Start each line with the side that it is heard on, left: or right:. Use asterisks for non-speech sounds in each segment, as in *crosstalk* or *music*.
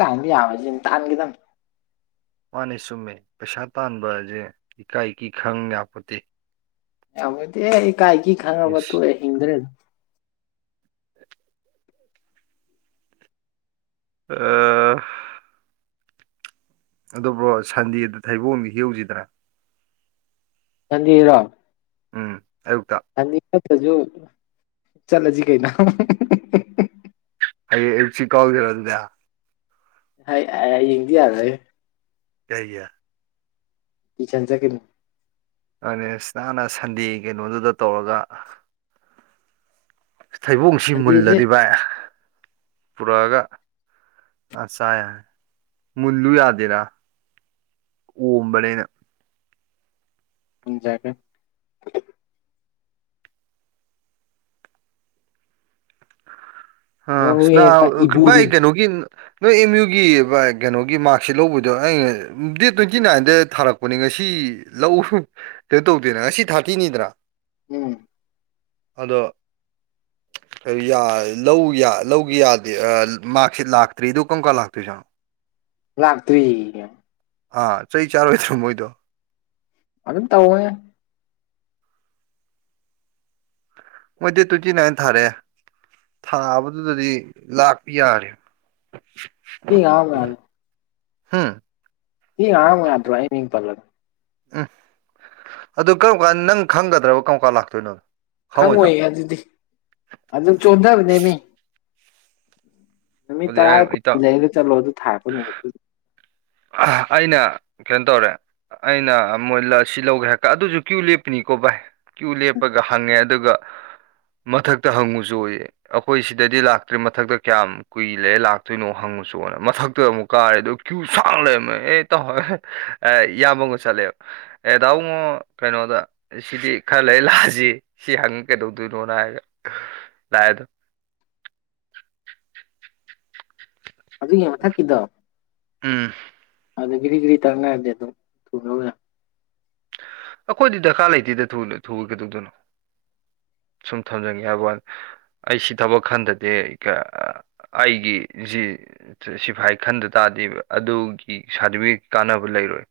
left: ꯇꯥꯟ ꯑꯋꯥꯖ ꯊꯥꯟꯒꯗꯝ
right: ꯃꯥꯅꯦ ꯆꯨꯝꯃꯦ ꯄꯩꯁꯥ ꯇꯥꯟꯕꯁꯦ ꯏꯀꯥꯏꯒꯤ ꯈꯪ ꯌꯥꯄꯠꯇꯦ
left: ꯌꯥꯝꯗꯤ ꯀꯥꯏꯒꯤ ꯈꯉꯕ
right: ꯏꯁ
left: ꯇ ꯍꯤꯡꯗ꯭ꯔꯦ
right: *inaudible* ꯎꯝ ꯑꯗꯨꯕ꯭ꯔꯣ ꯁꯟꯗꯦꯗ ꯊꯩꯕꯣꯡꯗꯤ ꯍꯧꯁꯤꯗ꯭ꯔꯥ
left: ꯁꯟꯗꯤꯔꯣ
right: ꯎꯝ ꯑꯌꯨꯛꯇ
left: ꯑꯗꯤꯠꯇꯁꯨ ꯆꯠꯂꯁꯤ ꯀꯩꯅꯣ
right: ꯑꯩꯌꯦ ꯑꯦꯁꯤ ꯀꯥꯎꯜꯗꯔꯣ ꯑꯗꯨꯗ
left: ꯌꯦꯡꯗꯤ ꯌꯥꯔꯦ
right: ꯀꯒ
left: ꯇꯆꯟꯆꯥ ꯀꯂ
right: ꯑꯗꯨꯅꯦꯅꯥꯅ ꯁꯟꯗꯦ ꯀꯩꯅꯣꯗꯨꯗ ꯇꯧꯔꯒ ꯊꯩꯕꯣꯡꯁꯤ
left: ꯁꯟꯗꯦꯁꯦ
right: ꯃꯨꯜꯂꯗꯤ ꯚꯏꯥꯏ ꯄꯨꯔꯛꯑꯒ ꯑ ꯆ ꯃꯨꯜꯂꯨ ꯌꯥꯗꯦꯔꯥ ꯍꯕꯂꯅ
left: ꯖꯒꯦ ꯅꯣꯔꯋꯦꯒ
right: ꯑꯥꯏ
left: ꯏꯕꯣꯔꯤ
right: ꯀꯦ ꯅꯨꯒ ꯅꯣꯏ ꯑꯦꯝ ꯌꯨꯒꯤ ꯀꯩꯅꯣꯒꯤ ꯃꯥꯔꯛꯁꯤꯠ ꯂꯧꯕꯗꯣ ꯑꯩꯅ ꯗꯦꯠ ꯇ꯭ꯋꯦꯟꯇꯤ ꯅꯥꯏꯟꯗ ꯊꯥꯔꯛꯄꯅꯦ ꯉꯁꯤ ꯂꯧꯎ ꯀꯩꯅꯣ ꯇꯧꯗꯦꯅ ꯉꯁꯤ ꯊꯥꯔꯇꯤꯅꯤꯗꯅ
left: ꯎꯝ
right: ꯑꯗꯣ ꯌꯥ ꯂꯧ ꯂꯧꯒꯤ ꯌꯥꯗꯦ ꯃꯥꯔꯁꯤ ꯂꯥꯛꯇ꯭ꯔꯤꯗꯣ ꯀꯔꯝ ꯀꯥꯟ ꯂꯥꯛꯇꯣꯏꯁꯥꯅꯣ
left: ꯂꯥꯛꯇ꯭ꯔꯤ
right: ꯑꯥ ꯆꯍꯤ ꯆꯩ ꯆꯥꯔꯣꯏꯗ꯭ꯔꯣ ꯃꯣꯏꯗꯣ
left: ꯑꯗꯨ ꯇꯎꯉꯦ
right: ꯃꯣꯏꯗꯤ ꯇ꯭ꯋꯇꯤ ꯅꯥꯏ ꯊꯔꯦ ꯊꯥꯕꯗꯨꯗꯗꯤ ꯂꯥꯛꯄ ꯌꯥꯔꯦ
left: ꯁꯤ
right: ꯍꯥꯝ
left: ꯍꯉꯝꯃꯦ ꯌꯥꯗ꯭ꯔ ꯏꯩꯅ ꯍꯤꯡꯡ ꯄꯜꯂ
right: ꯎꯝ ꯑꯗꯨ ꯀꯔꯝ ꯀꯥꯟ ꯅꯪ ꯈꯪꯒꯗ꯭ꯔꯕ ꯀꯔꯝ ꯀꯥꯟ ꯂꯥꯛꯇꯣꯏꯅꯣ ꯈꯪꯉꯣꯏꯗ꯭ꯔꯣ
left: ꯈꯪꯉꯣꯏ ꯑꯗꯨꯗꯤ ꯑꯗꯨꯝ ꯆꯣꯟꯊꯕꯅꯦ ꯃꯤ ꯅꯨꯃꯤꯠ
right: ꯑꯗꯨꯗꯤ ꯑꯩ
left: ꯇꯔꯥꯗ
right: ꯏꯇꯥꯎ
left: ꯀꯨꯟꯗꯩꯗ ꯆꯠꯂꯣ ꯑꯗꯨ ꯊꯥꯔꯛꯄ ꯅꯨꯃꯤꯠꯇ
right: ꯑꯩꯅ ꯀꯩꯅꯣ ꯇꯧꯔꯦ ꯑꯩꯅ ꯃꯣꯏ ꯑꯁꯤ ꯂꯧꯒꯦ ꯍꯥꯏ ꯑꯗꯨꯁꯨ ꯀ꯭ꯌꯨ ꯂꯦꯞꯄꯅꯤꯀꯣ ꯚꯥꯏ ꯀ꯭ꯌꯨ ꯂꯦꯞꯄꯒ ꯍꯪꯉꯦ ꯑꯗꯨꯒ ꯃꯊꯛꯇ ꯍꯪꯉꯨꯁꯨ ꯑꯣꯏꯌꯦ ꯑꯩꯈꯣꯏ ꯁꯤꯗꯗꯤ ꯂꯥꯛꯇ꯭ꯔꯤ ꯃꯊꯛꯇ ꯀꯌꯥꯝ ꯀꯨꯏ ꯂꯩꯔꯦ ꯂꯥꯛꯇꯣꯏꯅꯣ ꯍꯪꯨꯣꯅ ꯃꯊꯛꯇꯨꯛ ꯀꯥꯔꯦ ꯑ ꯐꯥꯡ ꯂꯩ ꯑꯩ ꯇꯣ ꯍꯣꯏ ꯑꯦ ꯏꯕꯒ ꯆꯠꯂꯦꯕ ꯑꯦꯗꯥꯥꯎꯉꯣ ꯀꯩꯅꯣꯗ ꯁꯤꯗꯤ ꯈꯔ ꯂꯩ ꯂꯥꯛꯑꯁꯤ ꯁꯤ ꯍꯪꯉ ꯀꯩꯗꯧꯗꯣꯏꯅꯣꯅ ꯍꯥꯏꯒ ꯂꯥꯛꯑꯦꯗꯣ
left: ꯑꯗꯨꯒꯤ ꯃꯊꯛꯀꯤꯗꯣ
right: ꯎꯝ
left: ꯑꯗꯨꯗ ꯒꯤꯔꯤꯒ ꯒꯤꯔꯤ ꯇꯔꯅꯔꯗꯤꯦ ꯑꯗꯨ ꯊ
right: ꯑꯩꯈꯣꯏꯗꯤ ꯗꯔꯀꯥꯔ ꯂꯩꯇꯦꯗ ꯊꯨꯒꯗꯧꯣꯏꯅꯣ ꯁꯨꯝ ꯊꯝꯖꯅꯤꯡꯒꯦ ꯍꯥꯏꯕ ꯋꯥꯅꯤ ꯑꯩꯁꯤ ꯊꯕꯛ ꯈꯟꯗꯗꯤ ꯑꯩꯒꯤꯁꯤ ꯁꯤꯐꯥꯏ ꯈꯟꯗ ꯇꯥꯗꯤꯕ ꯑꯗꯨꯒꯤ ꯁꯥꯔꯇꯤꯐꯤꯀꯦꯠ ꯀꯥꯟꯅꯕ ꯂꯩꯔꯣꯏ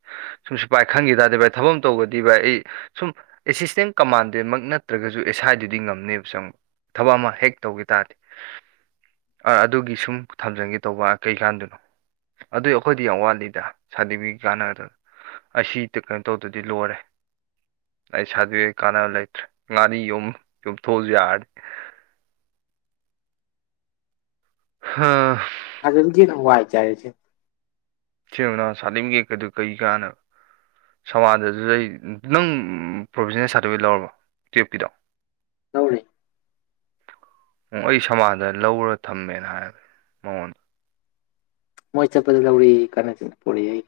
right: ꯁꯨꯝꯁꯨ ꯚꯥꯏ ꯈꯪꯈꯤ ꯇꯥꯔꯗꯤ ꯚꯥꯏ ꯊꯕꯛ ꯑꯃ ꯇꯧꯒꯗꯤ ꯚꯥꯏ ꯑꯩ ꯁꯨꯝ ꯑꯦꯁꯤꯁꯇꯦꯟ ꯀꯃꯥꯟꯗꯦꯟꯃꯛ ꯅꯠꯇ꯭ꯔꯒꯁꯨ ꯑꯦꯁꯥꯏꯗꯨꯗꯤ ꯉꯝꯅꯦꯕ ꯆꯪꯕ ꯊꯕꯛ ꯑꯃ ꯍꯦꯛ ꯇꯧꯒꯦ ꯇꯥꯔꯗꯤ ꯑꯗꯨꯒꯤ ꯁꯨꯝ ꯊꯝꯖꯒꯦ ꯇꯧꯕ ꯀꯩꯀꯥꯟꯗꯨꯅꯣ ꯑꯗꯨꯏ ꯑꯩꯈꯣꯏꯗꯤ ꯌꯥꯝ ꯋꯥꯠꯂꯤꯗ ꯁꯥꯔꯇꯤꯐꯤꯀꯦꯠ ꯀꯥꯟꯅꯗ ꯑꯁꯤ ꯀꯩꯅꯣ ꯇꯧꯗꯗꯤ ꯂꯣꯏꯔꯦ ꯑꯩ ꯁꯥꯔꯗꯤꯐꯤꯀꯦꯠ ꯀꯥꯟꯅꯕ ꯂꯩꯇ꯭ꯔꯦ ꯃꯤ ꯌꯨꯝ ꯌꯨꯝꯊ‌ꯣꯛꯑꯁꯨ ꯌꯥꯔꯅꯤ ꯍꯥꯥ
left: ꯁꯥꯔꯇꯤꯐꯤꯀ‌ꯦꯠ ꯅ ꯋꯥꯏ ꯆꯥꯏꯔ‌ꯦꯁ‌ꯦ
right: ꯁ‌ꯦꯡꯕ ꯅꯥ ꯁꯥꯔꯇꯤꯐꯤꯀ‌ꯦꯠ ꯀꯗ‌ꯣ ꯀꯩ ꯀꯥꯅ ꯁꯃꯥꯟꯗꯨꯗꯩ ꯅꯪ ꯄ꯭ꯔꯣꯚꯤꯖꯟꯅꯦꯜ ꯁꯥꯔꯇꯤꯐꯤꯀꯦꯠ ꯂꯧꯔꯕ‌ꯣ ꯇꯨꯌ‌ꯦꯞꯀꯤꯗ‌ꯣ
left: ꯂꯧꯔꯦ
right: ꯎ ꯑꯩ ꯁꯃꯥꯟꯗꯅ ꯂꯧꯔ ꯊꯝꯃꯦꯅ ꯍꯥꯏ ꯃꯉꯣꯟ
left: ꯃꯣꯏ ꯆꯠꯄꯗ ꯂꯧꯔꯛꯌ‌ꯦ *unintelligible* ꯄꯣꯔ‌ꯦ ꯑꯩ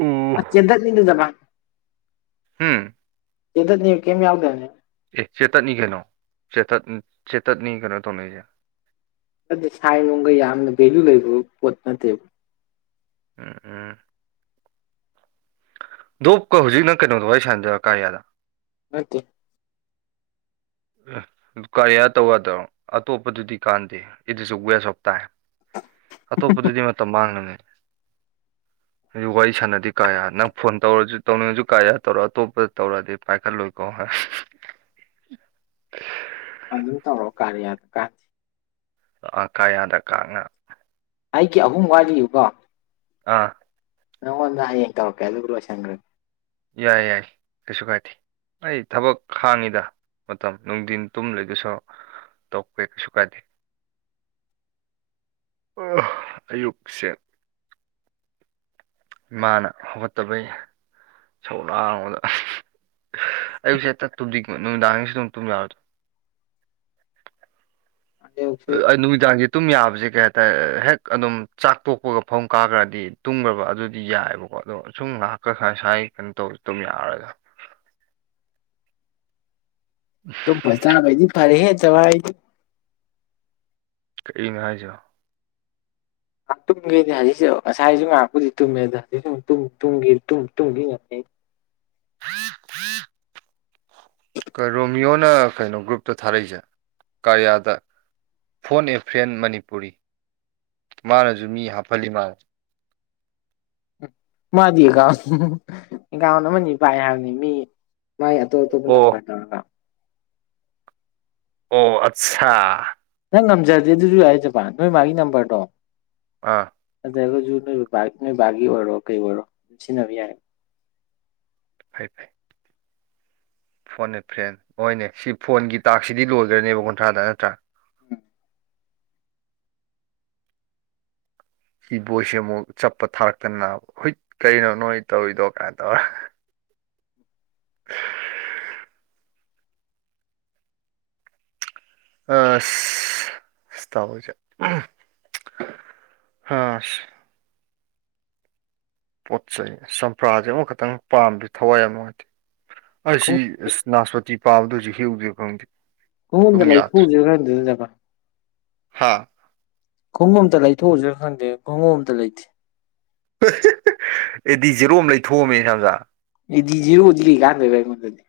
right: ꯑꯣ
left: ꯆꯦꯟꯗꯠ *unintelligible*
right: ꯎꯝ
left: ꯆ‌ꯦꯗꯠꯅꯤ ꯀꯩꯝ ꯌꯥꯎꯗꯝꯅꯦ
right: ꯑꯦ ꯆ‌ꯦꯇꯠꯅꯤ ꯀꯩꯅꯣ ꯆ‌ꯦꯇꯠ ꯆꯦꯇꯠꯅꯤ ꯀꯩꯅꯣ ꯇꯧꯅꯩꯁꯦ
left: ꯑꯗꯨ ꯁꯥꯏꯟꯅꯨꯡꯒ ꯌꯥꯝꯅ ꯚꯦꯂꯨ ꯂꯩꯕ ꯄꯣꯠ ꯅꯠꯇꯦꯕ
right: ꯎꯝ ꯎꯝ ꯗꯣꯞꯀ ꯍꯧꯖꯤꯛ ꯀꯩꯅꯣꯗ ꯋꯥꯔꯤ ꯁꯥꯟꯅꯗꯕꯔ ꯀꯥꯔꯌꯥꯗ
left: ꯅꯠꯇꯦ
right: ꯀꯔꯤꯌꯥ ꯇꯧ ꯌꯥꯗ꯭ꯔ‌ꯣ ꯑꯇꯣꯞꯄꯗꯨꯗꯤ ꯀꯥꯟꯗꯦ it is a waste of time ꯑꯇꯣꯞꯄꯗꯨꯗꯤ ꯃꯇꯝ ꯃꯥꯡꯅꯝꯅ‌ꯦ ꯑꯗꯨ ꯋꯥꯔꯤ ꯁꯥꯟꯅꯗꯤ ꯀꯔꯌꯥ ꯅꯪ ꯐꯣꯟ ꯇꯧꯔꯁꯨ ꯇꯧꯅꯤꯡꯉꯁꯨ ꯀꯔꯌꯥ ꯇꯧꯔ‌ꯣ ꯑꯇꯣꯞꯄꯗ ꯇꯧꯔꯛꯑꯗꯤ ꯄꯥꯏꯈꯠꯂꯣꯏꯀꯣ
left: ꯑꯗꯨ ꯇꯧꯔꯛꯑꯣ ꯀꯔꯌꯥꯗ ꯀꯥ
right: ꯑ ꯀꯔꯌꯥꯗ ꯀꯥꯉꯥ
left: ꯑꯩꯒꯤ ꯑꯍꯨꯝ ꯋꯥꯠꯂꯤꯕꯀꯣ
right: ꯑꯥ
left: ꯅꯥꯉꯣꯟꯗ ꯍꯌꯦꯡ ꯇꯧꯔꯛꯀ‌ꯦ ꯑꯗꯨꯒ ꯂ‌ꯣꯏꯁꯟꯈꯔ
right: ꯌꯥꯏ ꯌꯥꯏ ꯀꯩꯁꯨ ꯀꯥꯏꯗꯦ ꯑꯩ ꯊꯕꯛ ꯍꯥꯡꯉꯤꯗ ꯃꯇꯝ ꯅꯨꯡꯊꯤꯟ ꯇꯨꯝ ꯂꯩꯗꯨꯏ ꯁꯔꯨꯛ ꯇ‌ꯣꯛꯄ‌ꯦ ꯀꯩꯁꯨꯨ ꯀꯥꯗꯦ *unintelligible* ꯑꯌꯨꯛꯁꯦ ꯏꯃꯥꯅ ꯍꯧꯒꯠꯇꯕꯩ ꯏꯁꯧ ꯂꯥꯡꯕꯗ ꯑꯌꯨꯛꯁꯦ ꯍ‌ꯦꯛꯇ ꯇꯨꯝꯅꯤꯡꯕ ꯅꯨꯃꯤꯗꯥꯡꯒꯤꯁꯨ ꯑꯗꯨꯝ ꯇꯨꯝ ꯌꯥꯔ‌ꯣꯏꯗ
left: ꯍꯧꯖꯤꯛꯁꯦ
right: ꯑꯩ ꯅꯨꯃꯤꯗꯥꯡꯒꯤ ꯇꯨꯝ ꯌꯥꯕꯁꯦ ꯀꯩ ꯍꯥꯏꯇꯥꯔꯦ ꯍꯦꯛ ꯑꯗꯨꯝ ꯆꯥꯛ ꯇꯣꯛꯄꯒ ꯐꯃꯨꯡ ꯀꯥꯈ꯭ꯔꯗꯤ ꯇꯨꯝꯈ꯭ꯔꯕ ꯑꯗꯨꯗꯤ ꯌꯥꯏꯕꯀꯣ ꯑꯗꯣ ꯁꯨꯝ ꯉꯍꯥꯛꯀ ꯁꯥꯏ ꯁꯥꯏ ꯀꯩꯅꯣ ꯇꯧꯁꯤ ꯇꯨꯝ ꯌꯥꯔꯔ‌ꯣꯏ
left: ꯇꯨꯝꯕꯒ ꯆꯥꯕꯒꯗꯤ ꯐꯔꯦ ꯍꯦ *unintelligible* ꯑꯩꯗꯤ
right: ꯀꯔꯤꯅꯣ ꯍꯥꯏꯁ‌ꯣ
left: ꯉꯥꯛ ꯇꯨꯝꯒꯦꯗꯤ ꯍꯧꯖꯤꯛꯁꯨ ꯉꯁꯥꯏꯁꯨ ꯉꯥꯏꯍꯛꯄꯨꯗꯤ ꯇꯨꯝꯃꯦ ꯑꯗ ꯍꯧꯖꯤꯛꯁꯨ ꯃꯨꯛ ꯇꯨꯝ ꯇꯨꯝ ꯇꯨꯝꯒ‌ꯦ *unintelligible*
right: *unintelligible* ꯀ ꯔꯣꯃꯤꯌꯣꯅ ꯀꯩꯅꯣ ꯒ꯭ꯔꯨꯞꯇ ꯊꯥꯔꯛꯏꯁꯦ ꯀꯥꯔꯤꯌꯥꯗ ꯐꯣꯟ ꯑꯦꯐ꯭ꯔꯦꯟ ꯃꯅꯤꯄꯨꯔꯤ ꯃꯥꯅꯁꯨ ꯃꯤ ꯍꯥꯞꯐꯜꯂꯤ ꯃꯥꯜ
left: ꯎ ꯃꯥꯗꯤ ꯑꯦꯀꯥꯎꯟ ꯑꯦꯀꯥꯎꯟ ꯑꯃꯅꯤ ꯄꯥꯏ ꯍꯥꯏꯕꯅꯤ ꯃꯤ ꯃꯥꯏ ꯑꯇ‌ꯣꯞ ꯑꯇꯣꯞꯕ
right: ꯑꯣ
left: ꯅꯝꯕꯔꯇꯒ
right: ꯑꯣ ꯑꯠꯆꯥꯥ
left: ꯅꯪ ꯉꯝꯖꯔꯗꯤ ꯑꯗꯨꯁꯨ ꯌꯥꯏꯖꯕ ꯅꯣꯏ ꯃꯥꯒꯤ ꯅꯝꯕꯔꯗꯣ
right: ꯑꯥ
left: ꯑꯗꯨꯠꯇ꯭ꯔꯒꯁꯨ ꯅꯣꯏꯕꯕ ꯅꯣꯏ ꯕꯕꯥꯒꯤ ꯑꯣꯏꯔꯣ ꯀꯩ ꯑꯣꯏꯔꯣ ꯑꯗꯨꯝ ꯁꯤꯖꯤꯟꯅꯕ ꯌꯥꯏ
right: ꯐꯩ ꯐꯦ ꯐꯣꯟꯅꯦ ꯐ꯭ꯔꯦꯟ ꯍꯣꯏꯅꯦ ꯁꯤ ꯐꯣꯟꯒꯤ ꯇꯥꯛꯁꯤꯗꯤ ꯂꯣꯏꯈ꯭ꯔꯅꯦꯕ ꯀꯨꯟꯊ꯭ꯔꯥꯗ ꯅꯠꯇ꯭ꯔꯥ ꯏ ꯕꯣꯏꯁꯦ ꯑꯃꯨꯛ ꯆꯠꯄ ꯊꯥꯔꯛꯇꯅꯕ ꯍꯨꯏꯠ ꯀꯅꯣ ꯅꯣꯏ ꯇꯧꯔꯤꯗꯣ ꯀꯃꯥꯏꯅ ꯇꯧꯔ *unintelligible* ꯑ ꯇꯕꯨꯖꯦ ꯍꯥ ꯄꯣꯠ ꯆꯩꯩ ꯆꯝꯄ꯭ꯔꯥꯁꯦ ꯑꯃꯈꯛꯇꯪ ꯄꯥꯝꯦ ꯊꯋꯥꯏ ꯑꯃꯉꯇꯦ ꯑꯩꯁꯤ
left: ꯈꯣꯡ
right: ꯑꯁ ꯅꯥꯁꯄꯇꯤ ꯄꯥꯕꯗ ꯍꯧꯖꯤꯛ ꯍꯦꯛꯎꯗꯦꯕ ꯈꯪꯗꯦ
left: ꯍꯟꯗ
right: ꯇꯨꯝ
left: ꯂꯩ ꯊꯨꯁꯨ ꯈꯔꯗꯅꯖꯕ
right: ꯍꯥꯥ
left: ꯈꯣꯡꯕꯣꯝꯇ ꯂꯩꯊꯣꯛꯎꯁꯤꯥ ꯈꯪꯗꯦ ꯈꯣꯡꯎꯣꯝꯇ ꯂꯩꯇꯦ
right: ꯑꯦꯗꯤ ꯖꯦꯔꯣ ꯑꯃ ꯂꯩꯊꯣꯛꯑꯝꯃꯦ ꯁꯖꯥ
left: ꯏꯗꯤꯖꯤꯔꯗꯤ ꯀꯥꯟꯗꯣꯏꯕꯗꯗꯤ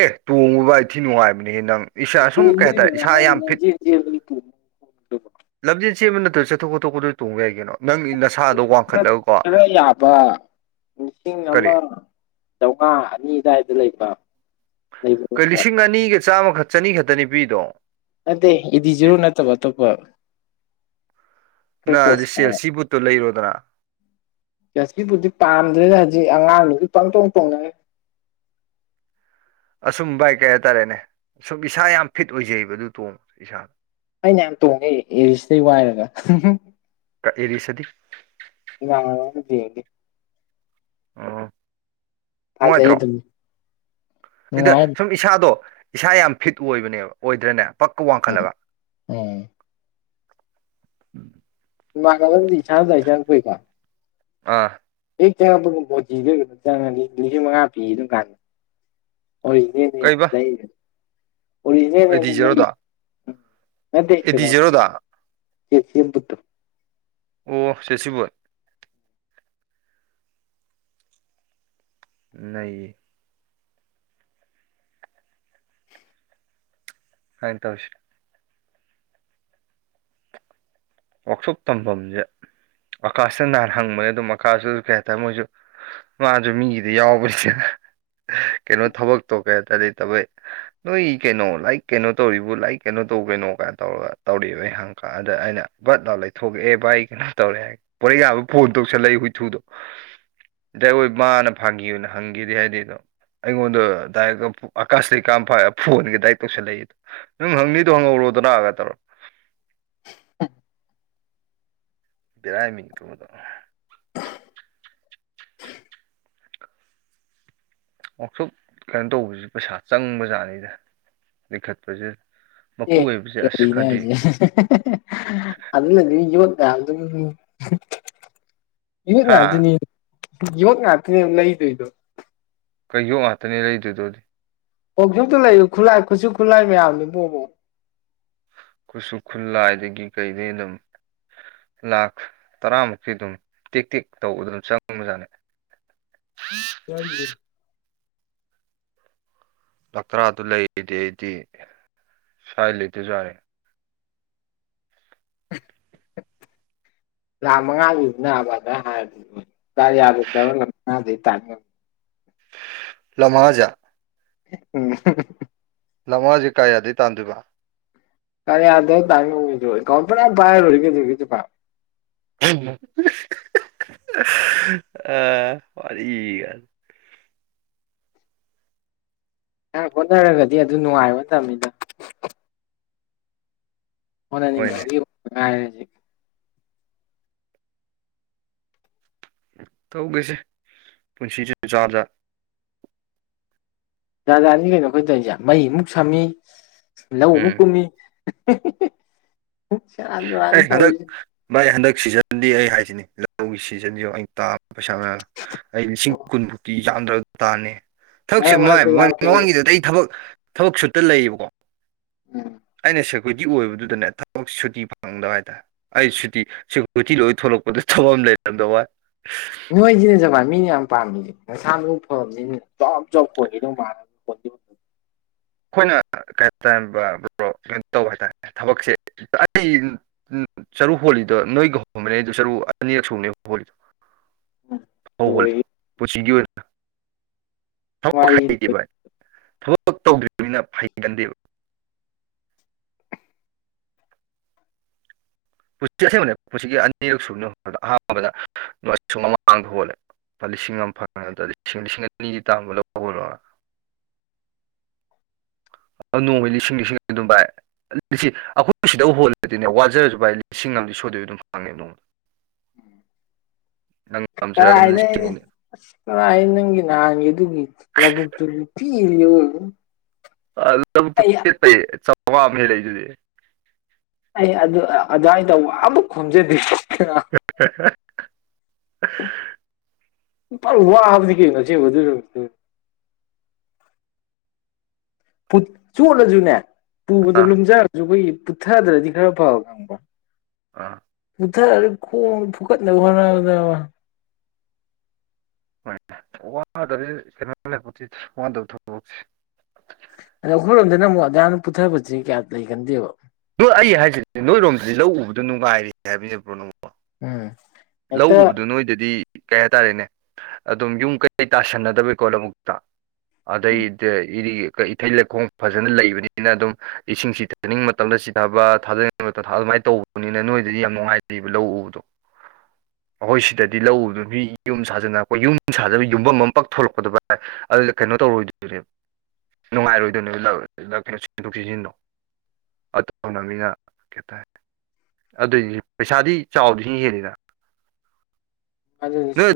right: ꯑꯦ ꯇꯣꯡꯉꯨꯕ ꯑꯩꯊꯤ ꯅꯨꯡꯉꯥꯏꯕꯅꯦꯍꯦ ꯅꯪ ꯏꯁ ꯁꯨꯝ ꯀꯩ
left: ꯇꯣꯡꯕꯗꯤ
right: ꯍꯥꯏꯇꯥꯔꯦ ꯏꯁꯥ
left: ꯅꯨꯡꯉꯥꯏ
right: ꯌꯥꯝ ꯐꯤꯠ
left: ꯂꯝꯖꯦꯜ ꯆꯦꯟꯕꯗꯤ ꯇꯣꯡꯕ ꯈꯣꯡꯎꯞꯇꯨꯕꯨ
right: ꯂꯝꯖꯦꯟ ꯆꯦ ꯑꯃ ꯅꯠꯇꯣꯏ ꯆꯠꯊꯣꯛ ꯈꯣꯠꯇꯣꯛꯀꯗꯣꯏ ꯇꯣꯡꯕ ꯌꯥꯏꯒꯤꯩꯅꯣ ꯅꯪ ꯅꯁꯥꯗꯣ ꯋꯥꯡꯈꯠꯂꯒꯀꯣ
left: ꯈꯔ ꯌꯥꯕ ꯂꯤꯁꯤꯡ
right: ꯀꯔꯤ
left: ꯑꯃ ꯆꯥꯝꯃꯉꯥ ꯑꯅꯤ ꯑꯗꯨꯋꯥꯏꯗ ꯂꯩꯕ ꯂꯩꯕ
right: ꯀꯩ
left: ꯄꯣꯠ
right: ꯂꯤꯁꯤꯡ ꯑꯅꯤꯒ ꯆꯥꯝꯃꯈꯛ ꯆꯅꯤ ꯈꯛꯇ ꯅꯨꯄꯤꯗꯣ
left: ꯑꯗꯦ ꯏꯗꯤ ꯔꯨ ꯅꯠꯇꯕ ꯑꯇꯣꯞꯄ ꯈꯔ
right: ꯅꯪꯗꯤ
left: ꯄꯣꯠꯁ
right: ꯁꯦꯜ ꯁꯤ ꯕꯨꯠꯇꯣ ꯂꯩꯔꯣꯗꯅ
left: ꯆꯥꯁꯤꯕꯨꯗꯤ ꯄꯥꯝꯗ꯭ꯔꯦꯅ ꯍꯧꯖꯤꯛ ꯑꯉꯥꯡꯗꯨꯁꯨ ꯄꯪ ꯇꯣꯡ ꯇꯣꯡꯅꯔꯦ
right: ꯑꯁꯨꯝ ꯕꯥꯏ ꯀꯩ ꯍꯥꯏꯇꯥꯔꯦꯅꯦ ꯁꯨꯝ ꯏꯁꯥ ꯌꯥꯝ ꯐꯤꯠ ꯑꯣꯏꯖꯩꯕ ꯑꯗꯨ ꯇꯣꯡꯕꯁꯦ ꯏꯁꯥꯗ
left: ꯑꯩꯅ ꯌꯥꯝ ꯇꯣꯡꯉꯦ ꯑꯦꯔꯤꯁꯤꯗꯩ ꯋꯥꯏꯔꯒ
right: ꯀ ꯑꯦꯔꯤꯁꯗꯤ
left: ꯗꯤꯦ
right: ꯑꯣ
left: ꯐꯖꯩ
right: ꯅꯨꯡꯉꯥꯏꯇ꯭ꯔꯣ
left: ꯑꯗꯨꯝ
right: ꯏꯗ
left: ꯅꯨꯡꯉꯥꯏ
right: ꯁꯨꯝ ꯏꯁꯥꯗꯣ ꯏꯁꯥ ꯌꯥꯝ ꯐꯤꯠ ꯑꯣꯏꯕꯅꯦꯕ ꯑꯣꯏꯗ꯭ꯔꯅꯦ ꯄꯛꯀ
left: ꯎꯝ
right: ꯋꯥꯡꯈꯠꯂꯒ
left: ꯎꯝ ꯃꯥꯔꯒꯗꯤꯁꯅ ꯆ ꯆ ꯄꯏ ꯀ
right: ꯑꯥ
left: ꯑꯩ ꯆꯪꯉꯛꯄꯒꯨꯝꯕꯣꯪꯉ ꯂꯤꯁꯤꯡ ꯃꯉꯥ ꯄꯤ ꯑꯗꯨꯝ ꯀꯥꯟꯗ ꯍꯣꯏ ꯅꯅꯦ ꯂꯩ
right: ꯑꯦꯗꯤꯖꯦꯔꯣꯗ
left: ꯃ
right: ꯑꯣ ꯁꯦꯠꯁꯤꯕꯨ ꯅ ꯍꯥꯏ ꯇꯧ ꯏꯁ ꯋꯥꯛꯁꯣꯞ ꯇꯝꯐꯝꯁꯦ ꯑꯀꯥꯁꯇ ꯅꯍꯥꯟ ꯍꯪꯕꯅꯦ ꯑꯗꯨꯝ ꯑꯀꯥꯁꯇꯁꯨ ꯀꯩ ꯍꯥꯏꯇꯥꯔꯦ ꯃꯣꯏꯁꯨ ꯃꯥꯁꯨ ꯃꯤꯒꯤꯗꯤ ꯌꯥꯎꯕꯅꯤꯁꯅ ꯀꯩꯅꯣ ꯊꯕꯛꯇꯣ ꯀꯩ ꯍꯥꯏꯇꯥ ꯂꯩꯇꯕꯩ ꯅꯣꯏ ꯀꯩꯅꯣ ꯂꯥꯏꯔꯤꯛ ꯀꯩꯅꯣ ꯇꯧꯔꯤꯕ ꯂꯥꯏꯔꯤꯛ ꯀꯩꯅꯣ ꯇꯧꯈꯩꯅꯣ ꯀꯥꯏꯅ ꯇꯧꯔꯒ ꯇꯧꯔꯕ ꯑꯩ ꯍꯪꯀ ꯑꯗ ꯑꯩꯅ ꯕꯠ ꯂꯥꯥꯎ ꯂꯩꯊꯣꯛꯛꯦ ꯚ ꯑꯩ ꯀꯩꯅꯣ ꯇꯧꯔꯦ ꯍꯥꯏ ꯄꯣꯔꯩ ꯌꯥꯕ ꯐꯣꯟ ꯇꯧꯁꯜꯂꯛꯏ ꯍꯨꯏꯊꯨꯗꯣ ꯩ ꯍꯣꯏ ꯃꯥꯅ ꯐꯥꯒꯤꯌꯣꯅ ꯍꯪꯈꯤꯦ ꯍꯥꯏꯗꯤ ꯑꯗꯣ ꯑꯩꯉꯣꯟꯗ ꯗꯥꯏꯔꯦꯛ ꯑꯀꯥꯁꯇ ꯀꯔꯝ ꯐ ꯐꯣꯟꯒ ꯗꯥꯏꯔꯦꯛ ꯇꯧꯁꯜꯂꯛꯏ ꯅꯪ ꯍꯪꯅꯤꯗꯗꯨ ꯍꯪꯉꯧꯔꯣ ꯑꯗꯨꯅ ꯍꯥꯏꯒ ꯇꯔꯣ ꯕꯔꯥꯏꯃꯤ ꯅꯨꯗ ꯋꯥꯛꯁꯣꯞ ꯀꯩꯅꯣ ꯇꯧꯕꯁꯤ ꯄꯩꯁꯥ ꯆꯪꯕꯖꯥꯠꯅꯤꯗ ꯂꯤꯡꯈꯠꯄꯁꯤ
left: ꯑꯦ ꯀꯔꯤꯗꯖꯤꯦ ꯑꯗꯨꯅ ꯗꯤ ꯌ‌ꯣ ꯇꯥꯒꯗꯝꯅꯤ ꯌꯣꯠ
right: ꯍꯥ
left: ꯉꯥꯛꯇꯅꯤ ꯌꯣꯠ ꯉꯥꯛꯇꯅꯦ ꯂꯩꯗꯣꯏꯗꯣ
right: ꯀꯩ ꯌꯣ ꯉꯥꯛꯇꯅꯦ ꯂꯩꯗꯣꯏꯗꯣꯗꯤ
left: ꯋꯥꯛꯁ‌ꯣꯛꯇ ꯂꯩꯕꯥ ꯈꯨꯠꯂꯥꯏ ꯈꯨꯠꯁꯨ ꯈꯨꯠꯂꯥꯏ ꯃꯌꯥꯝꯗꯨ ꯕ‌ꯣ ꯕꯣ
right: ꯈꯨꯠꯁꯨ ꯈꯨꯜꯂꯥꯏꯗꯒꯤ ꯀꯩꯗꯩ ꯑꯗꯨꯝ ꯂꯥꯛ ꯇꯔꯥꯃꯨꯛꯇꯤ ꯑꯗꯨꯝ ꯇ‌ꯦꯛ ꯇ‌ꯦꯛ ꯇꯧꯕꯗꯥ ꯑꯗꯨꯝ ꯆꯪꯉꯕꯖꯥꯅꯤ *inaudible*
left: ꯆꯪꯗ‌ꯦ
right: ꯄꯀꯔꯥ ꯗꯨ ꯂꯩꯔꯗꯤ ꯑꯩꯗꯤ ꯁ꯭ꯋꯥꯏ ꯂꯩꯇꯔꯖꯨ ꯌꯥꯔꯦ *inaudible*
left: ꯂꯥꯛ ꯃꯉꯥꯗꯨ ꯅꯥꯕꯅ ꯍꯥꯏꯕꯗꯗꯤ ꯇꯥꯌꯥꯗ‌ꯦ *unintelligible*
right: ꯂꯥꯛ ꯃꯉꯥꯖ‌ꯦ
left: ꯎꯝ
right: ꯂꯥꯛ ꯃꯉꯥꯖ‌ꯦ ꯀꯌꯥꯗꯩ ꯇꯥꯟꯗꯣꯏꯕ
left: *unintelligible* ꯑ‌ꯦꯀꯋꯥꯟ ꯐꯅꯥꯝ ꯄꯥꯏꯔꯥ ꯂ‌ꯣꯏꯔ‌ꯦ ꯀꯩꯗꯧ ꯔꯒ‌ꯦ ꯑꯗꯨꯕ‌ꯣ
right: *unintelligible* ꯑꯥ ꯋꯥꯔꯤ ꯒꯥ
left: ꯅꯪ ꯍꯣꯠꯅꯔꯒꯗꯤ ꯑꯗꯨ ꯅꯨꯉꯥꯏꯕ ꯇꯝꯃꯤꯗ‌ꯣ ꯍ‌ꯣꯠꯅꯥ
right: ꯍꯣꯏꯅꯦ
left: ꯅꯤꯡꯗꯔꯗꯤ ꯅꯨꯡꯉꯥꯏꯔꯖꯤ
right: ꯇꯧꯒ‌ꯦꯁꯦ ꯄꯨꯟꯁꯤ ꯖ‌ꯦ ꯖꯥꯖꯥ
left: ꯖꯥꯖꯥꯅꯤ ꯀꯩꯅꯣ ꯑꯩꯈꯣꯏ ꯇꯧꯏꯁꯦ ꯃꯩ ꯑꯃꯨꯛ ꯁꯝꯃꯤ ꯂꯧ ꯑꯃꯨꯛ
right: ꯎꯝ
left: ꯀꯨꯝꯃꯤ ꯁꯦꯔꯥꯟ ꯇꯨꯔꯥꯟꯅꯤ
right: ꯑꯩ ꯍꯟꯗꯛ
left: ꯇꯧꯔꯤꯁꯦ
right: ꯚꯥꯏ ꯍꯟꯗꯛ ꯁꯤꯖꯟꯗꯤ ꯑꯩ ꯍꯥꯏꯖꯤꯅꯤ ꯂꯧꯒꯤ ꯁꯤꯖꯟꯁꯤ ꯑꯩꯅ ꯇꯥꯕ ꯄꯩꯁꯥ ꯃꯌꯥꯝ ꯑꯩ ꯂꯤꯁꯤꯡ
left: ꯑꯣ
right: ꯀꯨꯟꯃꯨꯛꯀꯤ ꯆꯥꯡꯗꯥ ꯇꯥꯟꯅ‌ꯦ ꯊꯕꯛꯁꯦ
left: ꯃꯔꯛ
right: ꯃꯥꯏ
left: ꯃꯔꯛꯇ ꯌꯥꯎꯔꯛꯀꯦ ꯑꯩꯁꯨ
right: ꯃꯃꯥꯡꯒꯤꯗꯨꯗꯩ ꯊꯕꯛ ꯊꯕꯛ ꯁꯨꯠꯇ ꯂꯩꯌꯦꯕꯀꯣ
left: ꯎꯝ
right: ꯑꯩꯅ ꯁꯦꯀꯨꯔꯤꯇꯤ ꯑꯣꯏꯕꯗꯨꯗꯅꯦ ꯊꯕꯛ ꯁꯨꯇꯤ ꯐꯪꯗꯕ ꯍꯥꯏꯇꯥꯔꯦ ꯑꯩ ꯁꯨꯇꯤ ꯁꯦꯀꯨꯔꯤꯇꯤ ꯂꯣꯏ ꯊꯣꯛꯂꯛꯄꯗꯥ ꯊꯕꯛ ꯑꯃ ꯂꯩꯔꯝꯗ ꯋꯥꯟ
left: ꯅꯣꯏꯖꯤꯅ‌ꯦ ꯖꯃꯥꯟ ꯃꯤꯅ ꯌꯥꯝ ꯄꯥꯝꯃꯤꯖ‌ꯦ ꯅꯁꯥ ꯅꯥꯎ ꯐꯕꯖꯤꯅ‌ꯦ ꯖ‌ꯣꯞ ꯖ‌ꯣꯞ ꯈ‌ꯣꯟꯒꯤ ꯗꯧ ꯃꯥꯟ ꯈ‌ꯣꯟꯗꯤ
right: ꯑꯩꯈꯣꯏꯅ *unintelligible* ꯇꯧꯕ ꯍꯥꯏꯇꯥꯔꯦ ꯊꯕꯛꯁꯦ ꯑꯩ ꯎꯝ ꯆꯔꯨ ꯍꯣꯂꯤꯗꯣ ꯅꯣꯏꯒ ꯍ‌‌ꯣꯟꯕꯅ‌ꯦ ꯑꯗꯨ ꯆꯔꯨ ꯑꯅꯤꯔꯛ ꯁꯨꯕꯅꯦ ꯍꯣꯂꯤꯗꯣ ꯐꯧ ꯒꯥꯖ‌ꯦ
left: ꯂꯣꯏꯔꯦ
right: ꯄꯨꯟꯁꯤꯒꯤ ꯑ‌ꯣꯏ ꯅꯥ ꯊꯕꯛ
left: ꯋꯥꯔꯤ
right: ꯍꯩꯇꯦ ꯚꯥꯏ ꯊꯕꯛ ꯇꯧꯗ꯭ꯔꯤꯕꯅꯤꯅ ꯐꯩꯒꯟꯗꯦꯕ ꯄꯨꯟꯁꯤ ꯑꯁꯕꯅꯦ ꯄꯨꯟꯁꯤꯒꯤ ꯑꯅꯤꯔꯛ ꯁꯨꯕꯅꯤ ꯑꯍꯥꯟꯕꯗ *unintelligible* ꯃꯃꯥꯡꯗ ꯍꯣꯜꯂꯦ ꯂꯨꯄꯥ ꯂꯤꯁꯤꯡ ꯑꯃ ꯐꯪꯉ‌ꯦ ꯑꯗꯨꯗꯥꯗꯤ ꯂꯤꯁꯤꯡ ꯂꯤꯁꯤꯡ ꯑꯅꯤꯒꯤ ꯇꯥꯕ ꯂꯧ *unintelligible* ꯅꯣꯡꯃꯩ ꯂꯤꯁꯤꯡ ꯂꯤꯁꯤꯡ ꯑꯗꯨꯝ ꯚꯥꯏ ꯂꯤꯁꯤ ꯑꯩꯈꯣꯏ ꯁꯤꯗ ꯍꯣꯜꯂꯗꯤꯅꯦ ꯋꯥꯖꯔꯖꯨ ꯚꯥꯏ ꯂꯤꯁꯤꯡ ꯑꯃꯥ ꯗꯤ ꯁꯣꯏꯗꯕꯤ ꯑꯗꯨꯝ ꯐꯪꯉꯦ ꯅ‌‌ꯣꯡ ꯅꯪ ꯉꯝꯖꯔꯒꯅ
left: ꯀꯔꯥꯏꯗꯩ
right: ꯂꯤꯁꯤꯡ
left: ꯑꯁ ꯀꯔꯥꯏ ꯅꯪꯒꯤ ꯅꯍꯥꯟ ꯒꯤ ꯑꯗꯨꯒꯤ ꯂꯕꯨꯛ ꯇꯨꯗꯤ ꯊꯤꯍ‌ꯦ ꯑꯋ‌ꯣꯏꯕꯥ
right: ꯑꯥ ꯂꯕꯨꯛꯇꯨ ꯄ‌ꯦꯠꯄꯩ ꯆꯋꯥꯕꯅ‌ꯦ ꯂꯩꯗꯨꯗꯤ
left: ꯑꯩ ꯑꯗꯨ ꯑꯗꯨꯋꯥꯏ ꯗꯥ ꯋꯥ ꯑꯃꯨꯛ ꯈꯣꯝꯖꯗꯦ
right: *unintelligible*
left: ꯐꯥ ꯋꯥꯕꯅꯤ ꯀꯩꯅ‌ꯣ ꯑꯁ‌ꯦꯡꯕꯥ ꯑꯗꯨ ꯅꯨꯃꯤꯠ ꯇꯨꯗꯤ ꯐꯨꯠ ꯆꯣꯠꯂꯖꯨꯅꯦ ꯄꯨꯕꯗꯥ
right: ꯑꯥ
left: ꯂꯨꯝꯖꯔꯖꯨ ꯑꯩꯈꯣꯏꯒꯤ ꯄꯨꯠꯊꯗ꯭ꯔꯗꯤ ꯈꯔ ꯐꯕ ꯈꯪꯕ꯭ꯔꯣ
right: ꯑꯥ
left: ꯄꯨꯨꯊꯔꯥꯒ ꯈꯣꯡ ꯐꯨꯛꯀꯠꯅꯕ ꯍꯣꯠꯅꯕꯗ ꯕꯥ
right: ꯍ‌‌ꯣꯏ *unintelligible* ꯋꯥꯟ ꯇꯧ ꯊ‌ꯣꯛꯍꯧꯁ‌ꯦ
left: ꯑꯗ ꯑꯩꯈꯣꯏ ꯔ‌ꯣꯝꯗꯅ ꯑꯃꯨꯛ ꯑꯗꯌꯥꯝꯅ ꯄꯨꯠꯊꯕꯖ‌ꯦ ꯀꯌꯥ ꯂꯩꯒꯟꯗꯦꯕ
right: ꯅꯣꯏ ꯑꯩ ꯍꯥꯏꯖꯤꯅꯤ ꯅꯣꯏꯔꯣꯝꯗꯗꯤ ꯂꯧ ꯎꯕꯗꯣ ꯅꯨꯡꯉꯥꯏꯌ‌ꯦ ꯍꯥꯏꯕꯅꯤꯅꯦ ꯕ꯭ꯔꯣ ꯅꯪ
left: ꯎꯝ
right: ꯂꯧ
left: ꯍꯦꯛꯇ
right: ꯎꯕꯗ‌ꯣ ꯅꯣꯏꯗꯗꯤ ꯀꯩ ꯍꯥꯏꯇꯥꯔꯦꯅꯦ ꯑꯗꯨꯝ ꯌꯨꯝ ꯀꯩꯀꯩ ꯇꯥꯁꯟꯅꯗꯕꯩꯀꯣ ꯂꯧꯕꯨꯛꯇ ꯑꯗꯩ
left: ꯎꯝ
right: ꯏꯊꯩ ꯂꯩꯈꯣꯡ ꯐꯖꯅ ꯂꯩꯕꯅꯤꯅ ꯑꯗꯨꯝ ꯏꯁꯤꯡ ꯆꯤꯊꯥꯅꯤꯡꯕ ꯃꯇꯝꯗ ꯆꯤꯊ ꯊꯥ ꯀ ꯇꯣꯊꯥ ꯑꯗꯨꯃꯥꯏꯅ ꯇꯧꯕꯅꯤꯅ ꯅꯣꯏꯗꯗꯤ ꯌꯥꯝ ꯅꯨꯡꯉꯥꯏꯖꯩꯑꯕ ꯂꯧ ꯎꯕꯗꯣ ꯑꯩꯈꯣꯏ ꯁꯤꯗꯗꯤ ꯂꯧꯗꯣ ꯃꯤ ꯌꯨꯝ ꯁꯥꯖꯅ ꯑꯩꯈꯣꯏ ꯌꯨꯝ ꯁꯥꯖꯕ ꯌꯨꯝꯐꯝ ꯑꯃ ꯄꯛ ꯊꯣꯛꯂꯛꯀꯗꯕ ꯑꯗꯨꯗ ꯀꯩꯅꯣ ꯇꯧꯔꯣꯏꯗꯣꯏꯅꯦꯕ ꯅꯨꯡꯉꯥꯏꯔꯣꯏꯗꯣꯏꯅꯦꯕ ꯀꯩꯅꯣ ꯁꯤꯗꯣꯛ ꯁꯤꯖꯤꯟꯗꯣ ꯑꯅ ꯃꯤꯅ ꯀꯦꯇꯥꯏ ꯑꯗꯨꯏ ꯄꯩꯁꯥꯗꯤ ꯆꯥꯎꯗꯤ ꯁꯤ ꯍꯦꯜꯂꯤꯗ
left: ꯃꯥ ꯑꯗꯨꯗꯤꯨꯤꯅꯤ
right: ꯅꯣꯏ